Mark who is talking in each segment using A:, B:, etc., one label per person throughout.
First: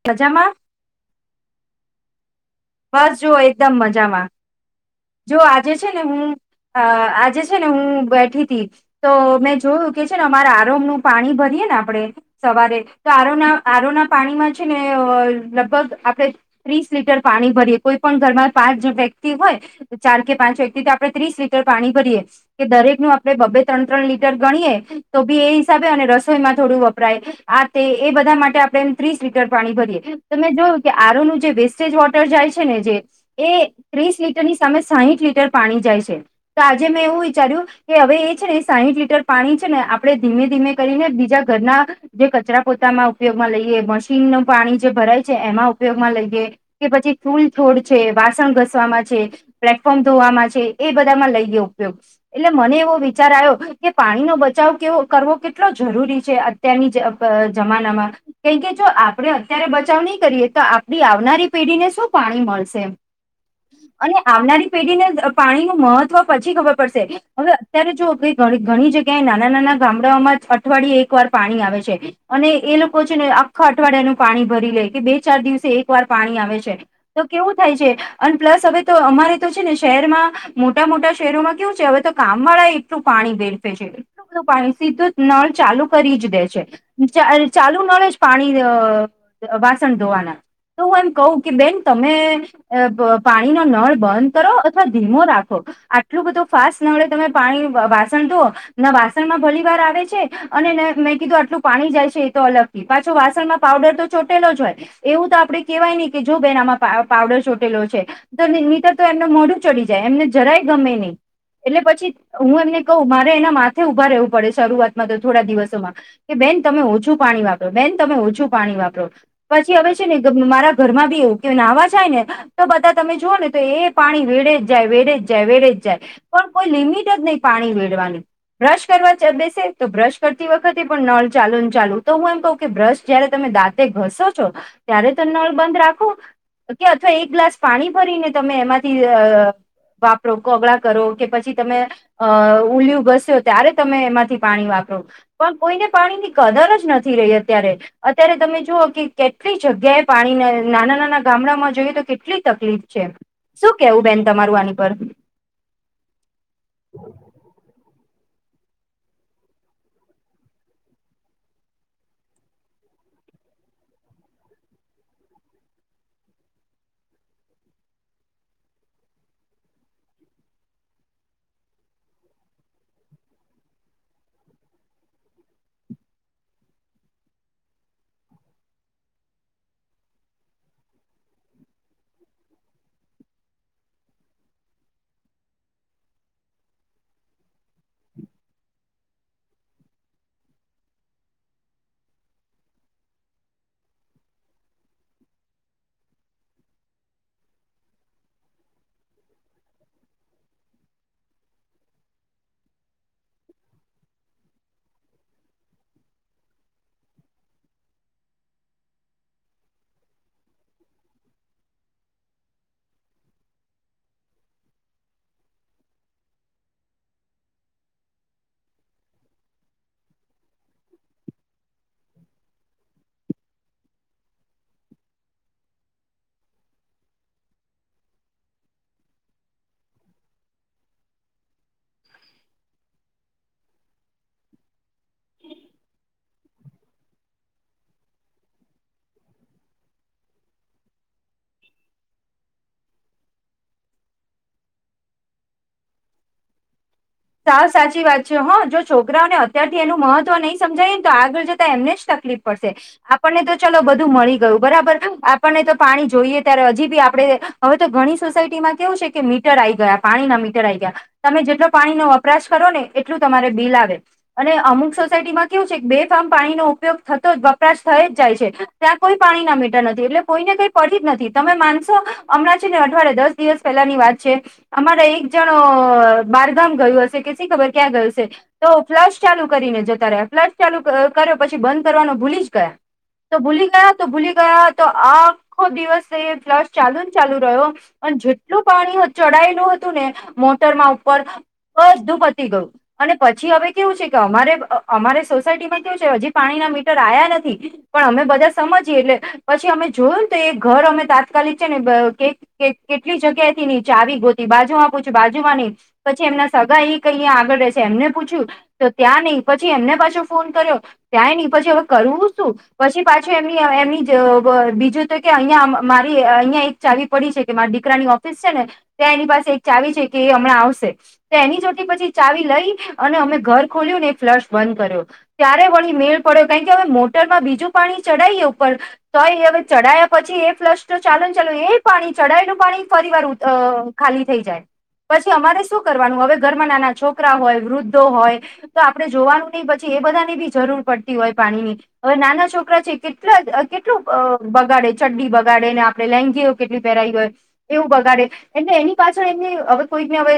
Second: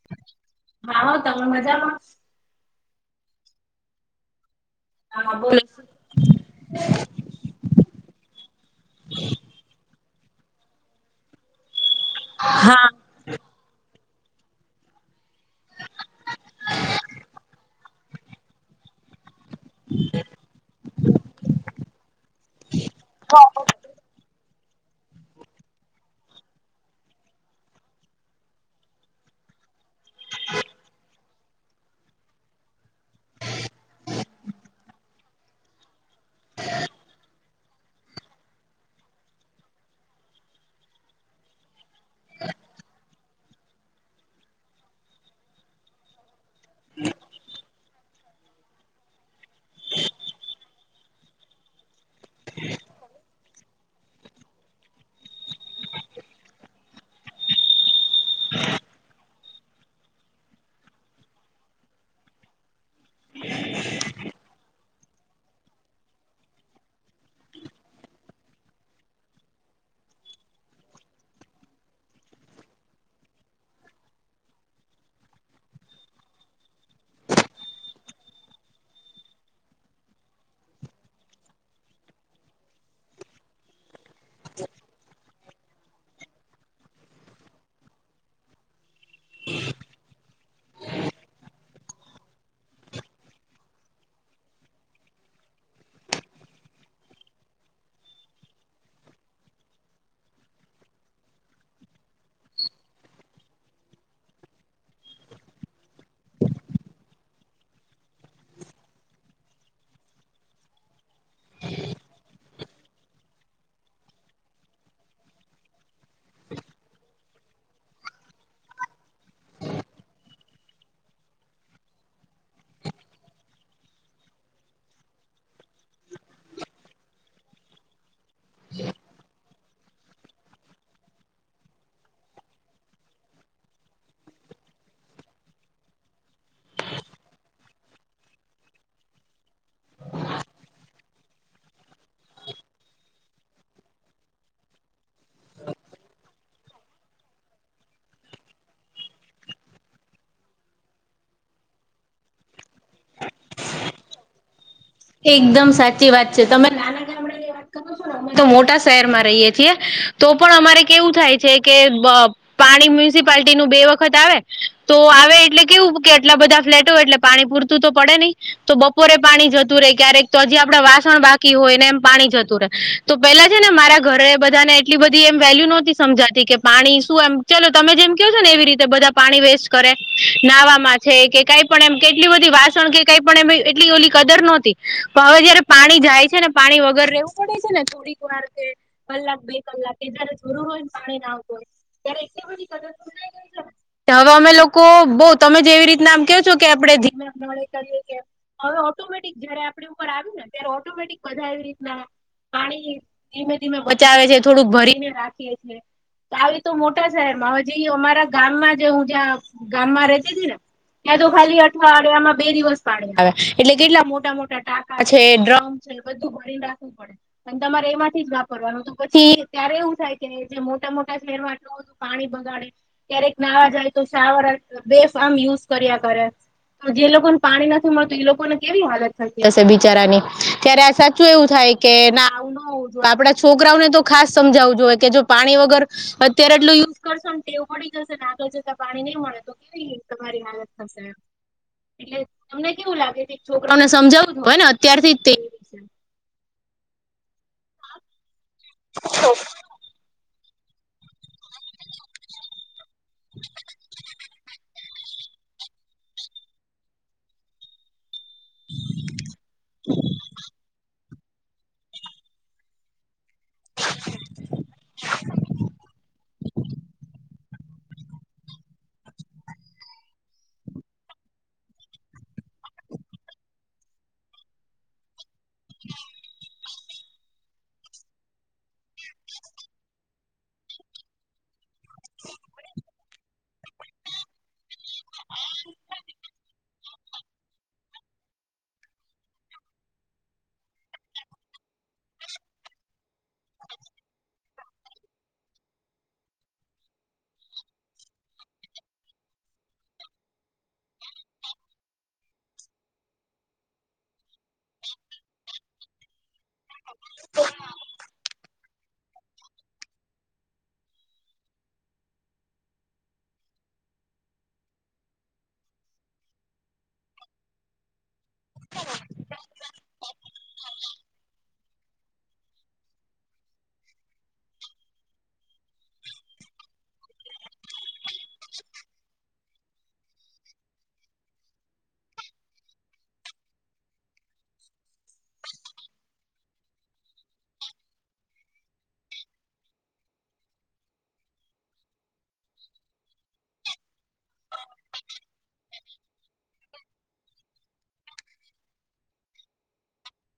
A: [unintelligible]
B: [unintelligible] તમે મજામાં...
A: બસ જુઓ એકદમ મજામાં જો આજે છે. ને હું અ આજે છે, ને હું બેઠીતી તો મેં જોયું કે છે, ને અમારે આરોમનું પાણી ભરીયએ ને આપણેે
B: હા
A: સવારે તો આરોના આરોના પાણીમાં છે, ને લગભગ આપડે ત્રીસ લીટર પાણી ભરીએ કોઈ પણ ઘરમાં પાચ વય તી હોય ચાર કે પાંચ વ્યક્તિ તો આપણે ત્રીસ લીટર પાણી ભરીએ કે દરેક નું આપડે બ બે ત્રણ ત્રણ લીટર ગણીએ તો ભી એ હિસાબે અને રસોઈમાં થોડું વપરાય આ તે એ બધા માટે આપણે એમ ત્રીસ લીટર પાણી ભરીયએ તમે જોયું કે આરોનું જે વેસ્ટેજ વો ટર જાય છે, ને જે એ ત્રીસ લીટરની સામે સાહીઠ લીટર પાણી જાય છે. તો આજે મેં એવું વિચાર્યું કે હવે એ છે, ને સાંઇઠ લીટર પાણી છે, ને આપડે ધીમે ધીમે કરીને બીજા ઘરના જે કચરા પોતામાં ઉપયોગમાં લઈએ મશીનનું પાણી જે ભરાય છે, એમાં ઉપયોગમાં લઈએ કે પછી ફૂલ છોડ છે, વાસણ ઘસવામાં છે. પ્લેટફોર્મ ધોવામાં છે, એ બધામાં લઈ ગયો ઉપયોગ એટલે મને એવો વિચાર આયો કે પાણીનો બચાવ કેવો કરવો કેટલો જરૂરી છે. અત્યારની જ અ જમાનામાં કેમ કે જો આપણે અત્યારે બચાવ નહીં કરીએ તો આપણી આવનારી પીઢીને શું પાણી મળશે એમ અને આવનારી પેઢીને પાણીનું મહત્વ પછી ખબર પડશે હવે અત્યારે જો ધ ઘણી જગ્યાએ નાના નાના ગામડાઓમાં જ અઠવાડિયે એક વાર પાણી આવે છે. અને એ લોકો છે, ને આખા અઠવાડિયાનું પાણી ભરી લે કે બે ચાર દિવસે એક વાર પાણી આવે છે. તો કેવું થાય છે, અને પ્લસ હવે તો અમારે તો છે, ને શહેરમાં મોટા મોટા શહેરોમાં કેવું છે, હવે તો કામ વાળા એટલું પાણી વેડફે છે. કેટલું બધું પાણી સીધું નળ ચાલુ કરી જ દે છે, ચા ચાલુ નળે જ પાણી અ વાસણ ધોવાના તો હું એમ કહું કે બેન તમે અ પાણીનો નળ બંધ કરો અથવા ધીમો રાખો આટલું બધું ફાસ્ટ નળે તમે પાણી વાસણ ધોવો ના વાસણમાં ભલી વાર આવે છે. અને મેં કીધું આટલું પાણી જાય છે, એ તો અલગથી પાછો વાસણમાં પાવડર તો ચોટેલો જ હોય એવું તો આપડે કેહેવાય ની કે જો બેન આમાં પા પાવડર ચોટેલો છે. તો નીતર તો એમનું મોઢું ચડી જાય એમને જરાય ગમે નહી એટલે પછી હું એમને કહું મારે એના માથે ઊભા રહેવું પડે શરૂઆતમાં તો થોડા દિવસોમાં કે બેન તમે ઓછું પાણી વાપરો બેન તમે ઓછું પાણી વાપરો પછી હવે છે, ને મારા ઘરમાં બી એવું કે નાહવા જાય ને તો બધા તમે જુઓ ને તો એ પાણી વેડે જ જાય વેડે જાય વેડે જ જાય પણ કોઈ લિમિટ જ નહી પાણી રેડવાની બ્રશ કરવા બેસે તો બ્રશ કરતી વખતે પણ નળ ચાલુ ને ચાલુ તો હું એમ કહ કે બ્રશ જયારે તમે દાંતે ઘસો છો ત્યારે તો નળ બંધ રાખો કે અથવા એક ગ્લાસ પાણી ભરીને તમે એમાંથી અ વાપરો કોગળા કરો કે પછી તમે અ ઉલિયું ઘસ્યો ત્યારે તમે એમાંથી પાણી વાપરો પણ કોઈને પાણીની કદર જ નથી રહી અત્યારે અત્યારે તમે જુઓ કે કેટલી જગ્યાએ પાણીને નાના નાના ગામડામાં જોઈએ તો કેટલી તકલીફ છે. શું કેવું બેન તમારું આની પર?
B: એકદમ સાચી વાત છે, તમે નાના ગામડાંની વાત તો મોટા શહેરમાં રહીયએ છીએ તો પણ અમારે કેવું થાય છે, કે બ પાણી મ્યુનિસિપાલટીનું બે વખત આવે તો આવે એટલે કેવું કે આટલા બધા ફ્લેટો એટલે પાણી પૂરતું તો પડે નહી તો બપોરે પાણી જ તુ રેય ક્યારેક તો હજી આપડે વાસણ બાકી હોયને એમ પાણી જતું રહેે તો પેલા છે, ને મારા ઘરે બધાને એટલી બધી એમ વેલ્યુ નોતી સમજાતી કે પાણી શું એમ ચલો તમે જેમ કહ છો ને એવી રીતે બધા પાણી વેસ કરે નાવામાં છે, કે કાઈ પણ એમ કેટલી બધી વાસણ કે કઈ પણ એમ એટલી ઓલી કદર નો તો હવે જયારે પાણી જાય છે ને પાણી વગર રહેેવું પડે છે ને થોડીક વાર. કલાક બે કલાક એ જ્યારે થોરું હોય ને પાણી ના આવતું હોય ત્યારે બધી કદર. હવે અમે લોકો બઉ તમે જે એવી રીતના આમ કેહો છો કે આપડે. હવે ઓટોમેટિક જયારે આપડે ઉપર આવ ને ત્યારે ઓટોમેટિક બધા એવી રીતના. પાણી ધીમે ધીમે બચાવે છે થોડુંક ભરીને રાખીએ છે. આવી તો મોટા શહેરમા હોવી અમારા ગામમાં જે હું ત્યાં ગામમાં રેતી હતી ને. ત્યાં તો ખાલી અઠવાડિયામાં બે દિવસ પાણી આવે એટલે કેટલા મો. મોટા મોટા ટાકા છે ડ્રમ છે બધું ભરી ને રાખવું પડે. અને તમારે એમાંથી જ વાપરવાનું તો પછી ત્યારે એવું થાય કે જે મોટા મોટા શહેરમાં આટલુ બંધુ. પાણી બગાડે ક્યારેક નાવા જાય તો શાવર બેફારમ યુઝ કર્યા કરે. જે લોકોને પાણી નથી મળતું એ લોકો ને કેવી હાલત. થ હશે બિચારાની ત્યારે સાચું એવું થાય કે ના જો આપડા છોકરાઓને તો ખાસ સમજાવું જોઈએ કે જો પાણી વગર અત્યારે એટલું યુઝ કરશો ને ટેવ પડી જશેને આગળ જતા પાણી નહી મળે તમારી હાલત થશે એટલે તમને કેવું લાગે કે છોકરાને સમજાવું હોય ને અત્યારથી તે
A: સાવ સાચી વાત છે હ જો છોકરાઓને અત્યાર એનું મહત્વ નહીં સમજાય ને તો આગળ જતા એમને જ તકલીફ પડશે આપણને તો ચાલો બ મળી ગયું બરાબર આપણને તો પાણી જોઈએ ત્યારે હજી બી આપણે હવે તો ગણી સોસાયટીમાં કેવું છે કે મીટર આ ગયા પાણીના મીટર આઈ ગયા તમે જેટલો પાણી નો વપરાશ કરો ને એટલું તમારે બિલ આવે અને અમુક સોસાયટીમાં કેવું છે બે ફાર્મ પાણીનોો ઉપયોગ થતો જ વપરાશ થઈ જાય છે ત્યાં કોઈ પાણી ના મીટર નથી એટલે કોઈ ને કઈ પડી જ નથી તમે માનસો હમણાં છે ને અઠવાડે દસ દિવસ પહેલા ની વાત છે અમારા એક જણ
B: હ
A: બારગામ ગયું હશે કે શી ખબર ક્યાં ગયું છે તો ફ્લશ ચાલુ કરીને જતા રહ્યા ફ્લશ ચાલુ કર્યો પછી બંધ કરવાનો ભૂલી જ ગયા. તો ભૂલી ગયા તો ભૂલી ગયા તો આખો દિવસ એ ક્લાસ ચાલુ ચાલુ રહ્યો. પણ જેટલું પાણી ચડાયેલું હતું ને મોટરમાં ઉપર બ બધું પતી ગયું. અને પછી હવે કેવું છે કે અમારે અમારે સોસાયટીમાં કેવું છે હજી પાણીના મીટર આયા નથી. પણ અમે બધા સમજીએ એટલે પછી અમે જોયું ને તો એ ઘર અમે તાત્કાલિક છે ને કે કે કેટલી જગ્યા થી નીચા આવી ગોતી બાજુ માં પૂછું બાજુમાં નહ પછી એમના સગા એ કયા આગળ રહે છે એમને પૂછ્યું તો ત્યાં નહીિ પછી એમને પાછો ફોન કર્યો. ત્યાં નહીં પછી હવે કરવું શું? પછી પાછું એમની એમની બીજું તો કે અહિયાં મારી અહિયાં એક ચાવી પડી છે કે મારા દીકરાની ઓફિસ છે ને ત્યાં એની પાસે એક ચાવી છે કે એ હમણાં આવશે. તો એની ચોટી પછી ચાવી લઈ અને અમે ઘર ખોલ્યું ને ફ્લશ બંધ કર્યો. ત્યારે વણી મેળ પડ્યો કારણ કે હવે મોટરમાં બીજું પાણી ચડાવએ ઉપર તો એ હવે ચઢાયા પછી એ ફ્લસ્ટર ચાલલે ને ચાલુ એ પાણી ચઢાયેલું પાણી ફરી વાર ખાલી થઈ જાય પછી અમારે શું કરવાનું હવે ઘરમાં નાના છોકરા હોય, વૃદ્ધો હોય. તો આપડણે જોવાનું નહિ પછી એ બધાની બી જરૂર પડતી હોય પાણીની. હવે નાના છોકરા છે કેટલા કેટલું બગાડે ચડડી બગાડે ને આપડે લેંગી કેટલી પેરાઈ ગય એવું બગાડે એટલે એની પાછળ એમની હવે કોઈકને હવે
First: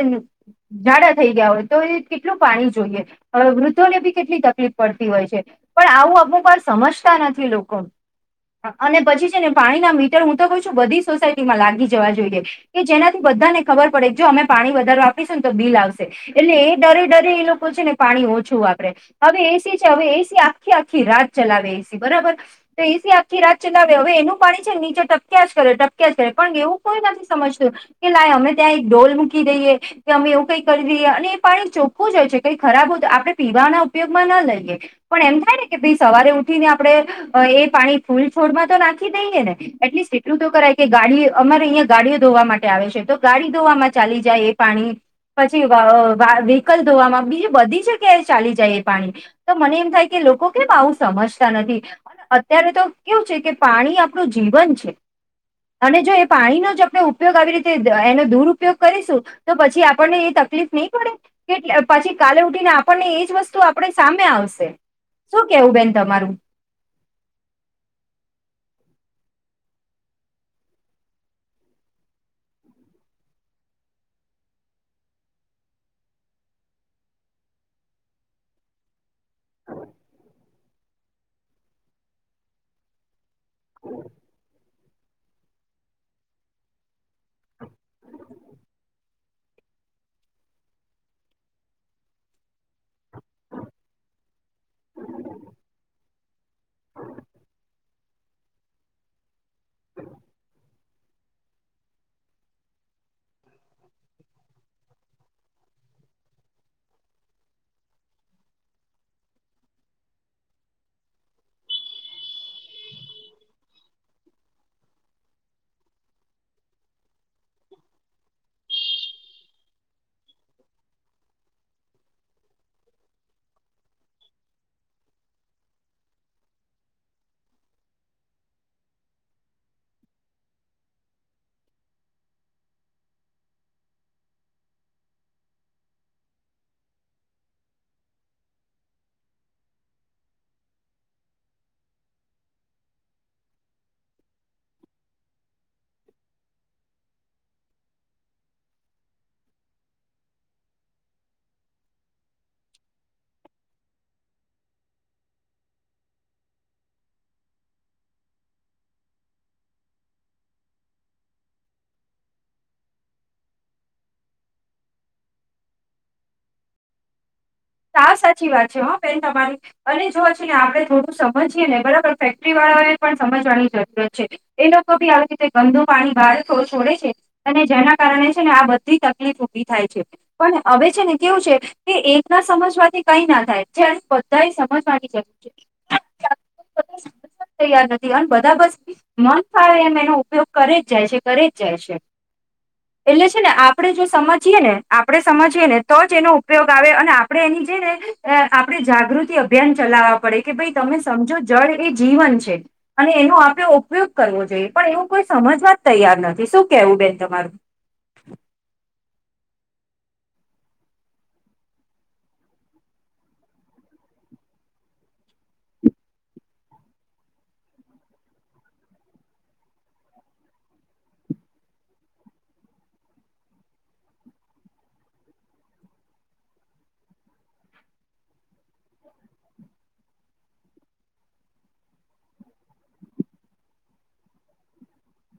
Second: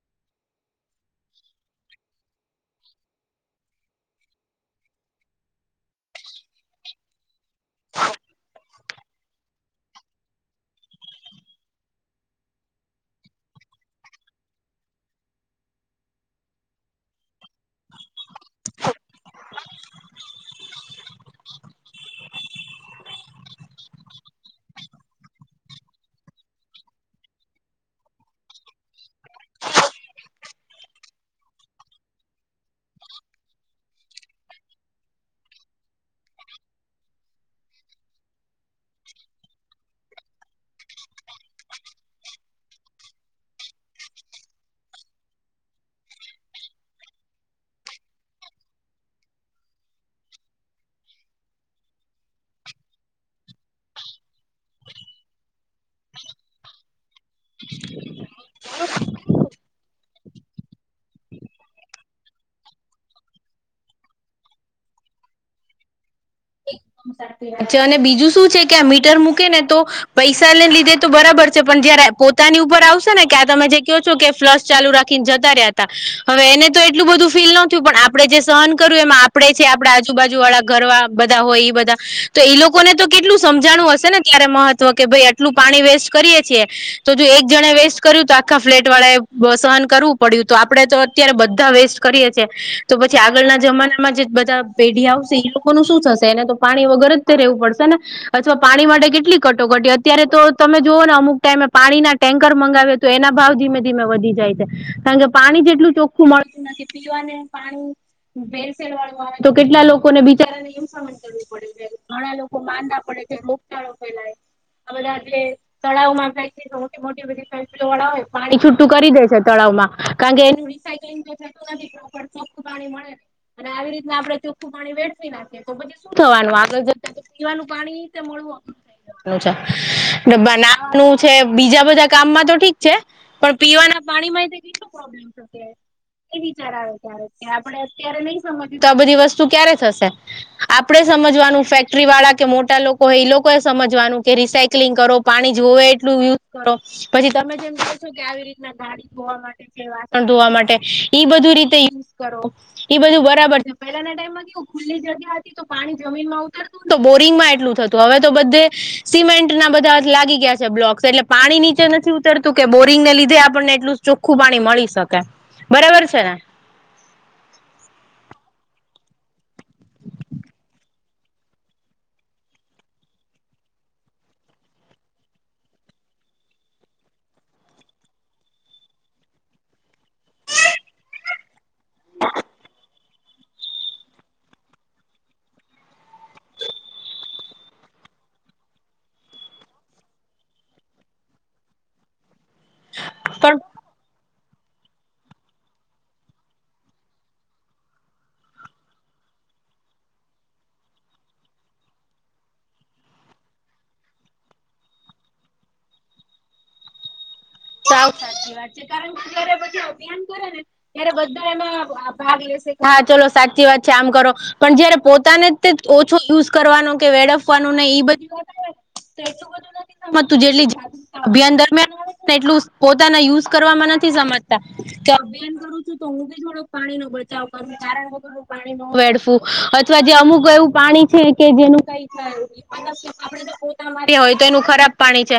A: ઝાડા થઈ ગયા હોય તો એ કેટલું પાણી જોઈએ વૃદ્ધોને બી કેટલી તકલીફ પડતી હોય છે. પણ આવું અમુક વાર સમજતા નથી લોકો. અને પછી છે ને પાણી ના મીટર હું તો ક છું બધી સોસાયટીમાં લાગી જવા જોઈએ. કે જેનાથી બધા ને ખબર પડે જો અમે પાણી વધારવા ને તો બિલ આવશે એટલે એ ડરે ડરે એ લોકો છે ને પાણી ઓછું વાપરે હવે એ હવે એસી આખી આખી રાત ચલાવે એસી બરાબર. તો એસી આખી રાત ચલાવે હવે એનું પાણી છે ને નીચે ટપક્યા જ કરે ટપક્યા જ કરે પણ એવું કોઈ નથી સમજતું કે લાઈ અમે ત્યાં એક ઢોલ મૂકી દઈએ. કે અમે એવું કઈ કરી દઈએ અને એ પાણી ચોખ્ખું જ હોય છે કઈ ખરાબ હોય આપણે પીવાના ઉપયોગમાં ના લઈએ. પણ એમ થાય ને કે ભાઈ સવારે ઉઠીને આપડણે એ પાણી ફૂલ છોડમાં તો નાખી દઈએ ને એટલીસ્ટ એટલું તો કરાય કે ગાડી અમારે અહીયાં ગાડીઓ ધોવા માટે આવે છે તો ગાડી ધોવામાં ચાલી જાય એ પાણી પછી વ વ્હીકલ ધોવામાં બી બધી જગ્યાએ ચાલી જાય એ પાણી તો મને એમ થાય કે લોકો કેમ આવું સમજતા નથી. અને અત્યારે તો કેવું છે કે પાણી આપણું જીવન છે. અને જો એ પાણીનો જ આપણે ઉપયોગ આવી રીતે એનો દુરપયોગ કરીશું તો પછી આપ પણને એ તકલીફ નહીં પડે કે પછી કાલે ઉઠીને આપણને એજ વસ્તુ આપણે સામે આવશે. શું કેવું બેન તમારું.
B: વાત છે અને બીજું શું છે કે આ મીટર મૂકે ને તો પૈસા ને લીધે તો બરાબર છે પણ જયારે પોતાની ઉપર આવશે ને ક્યાં તમે જે કેવ છો કે ફ્લસ ચાલુ રાખીને જતા રહ્યા હતા હવે એને તો એટલું બધું ફીલ ન થયું પણ આપણેે જે સહન કર્યું એમાં આ આપડે છે આપડા આજુબાજુ વાળા ઘર બધા હોય બધા તો એ લોકો ને તો કેટલું સમજાણું હશે ને ત્યારે મહ ત્વ કે ભાઈ આટલું પાણી વેસ્ટ કરીએ છીએ તો જો એક જણે વેસ્ટ કર્યું તો આખા ફ્લેટ વાળા એ સહન કરવું પડ્યું તો આપડે તો અત્યારે બધા વેસ્ટ કરીએ છે. તો પછી આગળના જમાનામાં જે બધા પેઢી આવશે એ લોકોનું શું થશે એને તો પાણી વગર જ તે રહેવું પડશે ને અથવા પાણી માટે કેટલી કટોકટી અત્યારે તો તમે જુઓ ને અમુક ટાઈમે પાણીના ટેન્કર મંગાવે તો એના ભાવ ધીમે ધીમે વધી જાય છે કારણ કે પાણી જેટલું ચોખ્ખું મળતું નથી. પીવાને પાણી ભેરસેડ વાળું તો કેટલા લોકોને બિચારાને એમ સમજ કરવુ પડે છે ઘણા લોકો માંદા પડે છે રોગચાળો ફેલાય છે. આ બધા તે તળાવમાં જાય છે તો મોટી બધી ફેક્ટરીઓ વાળા હોય પાણી છૂટું કરી દે છે તળાવમાં કારણ કે એનું રિસાયક્લિંગ કરતા એનું ચોખ્ખું પાણી મળે. અને આવી રીતના આપણે ચોખું પાણી વેડફી નાખીએ તો પછી શું થવાનું આગળ જતા કે પીવાનું પાણી તે મળવું અ [inaudible] બનાવાનું છે બીજા બધા કામમાં તો ઠીક છે પણ પીવાના પાણીમાં કેટલુ પ્રોબ્લેમ એ વિચાર આવે ત્યાં આપણે અત્યારે નઈ સમજીએ તો આ બધી વસ્તુ ક્યારે થશે. આપણેે સમજવાનું ફેક્ટરી વાળા કે મોટા લોકો હોય એ લોકો એ સમજવાનું કે રિસાયક્લિંગ કરો પાણી જોવે એટલું યુઝ કરો પછી તમે જેમ કહો છો કે આવી રીતના ગાડી ધોવા માટે વાસણ ધોવા માટે ઈ બધું રીતે યુઝ કરો એ બધું બરાબર છે પેલાના ટાઈમમાં ખુલ્લી જગ્યા હતી તો પાણી જમીનમાં ઉતરતું ને તો બોરિંગમાં એટલું થતું હવે તો બધે સિમેન્ટ ના બધા લાગી ગયા છે બ્લોક્સ એટલે પાણી નીચે નથી ઉતરતું કે બોરિંગને લીધે આપણને એટલું ચોખ્ખું પાણી મળી શકે બરાબર છે ને.
A: સાવ સાચી વાત છે હ બેન તમારી અને જો છે ને આપડણે થોડું સમજીએને બરાબર ફેક્ટરી વાળા એ પણ સમજવાની જરૂરત છે. એ લોકો બી આવી રીતે ગંદુ પાણી બહાર છો છોડે છે. અને જેના કારણે છે ને આ બધી તકલીફ ઉભી થાય છે પણ હવે છે ને કેવું છે કે એક ના સમજવાથી કઈ ના થાય જે બધાએ સમજવાની જરૂર છે [unintelligible] તૈયાર નથી અને બધા બસ મન ફાળે એમ એનો ઉપયોગ કરે જ જાય છે કરે જ જાય છે. એટલે છે ને
B: પણ
A: આપડે જો સમજીએ ને આપડે સમજીએ ને તો જ એનો ઉપયોગ આવે અને આ આપણે એની જે ને આપણે જાગૃતિ અભિયાન ચલાવવા પડે કે ભાઈ તમે સમજો જળ એ જીવન છે. અને એનો આપડે ઉપયોગ કરવો જોઈએ પણ એવું કોઈ સમજવા જ તૈયાર નથી શું કેવું બેન તમારું.
B: સાવ સાચી વાત છે કારણ કે જ્યારે બધા અભિયાન કરે ત્યારે બધા એમાં ભાગ લેશે કે હા ચલો સાચી વાત છે આમ કરો પણ જયારે પોતાને તે ઓછો યુઝ કરવાનો કે વેડફવાનું ને એ બધું તો એટલું બધું નથી સમજતું જેટલી અભિયાન દરમિયાન આ એટલું પોતાના યુઝ કરવાવામાં નથી સમજતા કે અભિયાન કરું છું તો હું બી થોડક પાણીનો બચાવ કર કારણો વગર પાણી ન વેડફું અથવા જે અમુક એવું પાણી છે કે જેનું કઈ પોતાના માટે હોય તો એનું ખરાબ પાણી છે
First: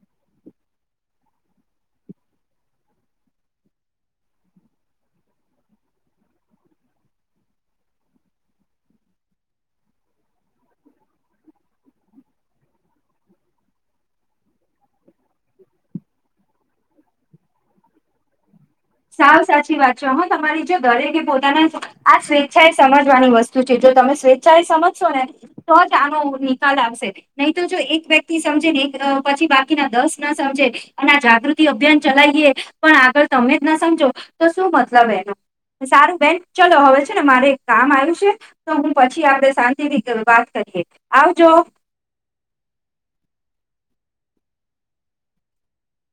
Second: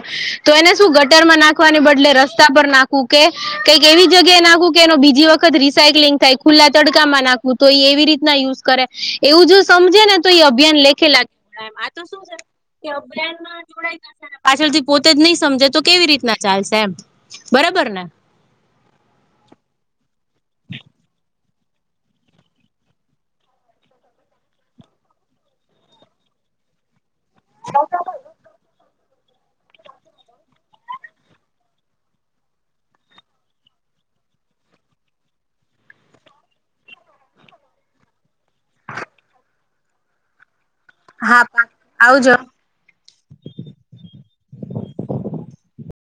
B: તો એને શું ગટરમાં નાખ નાખવાને બદલે રસ્તા પર નાખું કે કઈક એવી જગ્યાએ નાખું કે એનો બીજી વખત રિસાયકલિંગ થાય. ખુલ્લા તડકામાં નાખવું તો એ એવી રીતના યુઝ કરે એવું જો સમજે ને તો એ અભિયાન લેખે લાગે આતો શું છે અભયાનમાં જોડાય ગયા છે ને પાછળથી પોતે જ નહી સમજે તો કેવી રીતના ચાલશે એમ બરાબર ને.
A: સાવ સાચી વાત છે હ તમારી જો ઘરે કે પોતાના આ સ્વેચ્છાએ સમજવાની વસ્તુ છે જો તમે સ્વેચ્છાએ સમજશો ને તો જ આનો નિકાલ આવશે નહી તો જો એક વ્યક્તિ સમજે ને એક પછી બા દસ ના સમજે અને આ જાગૃતિ અભિયાન ચલાવીએ પણ આગળ તમે ના સમજો તો શું મતલબ એનો સારું બેન ચલો હવે છે ને મારે એક કામ આવ્યું છે તો હું પછી આપણે શાંતિથી વાત કરીએ
B: હા
A: આવજો
B: પા આવજો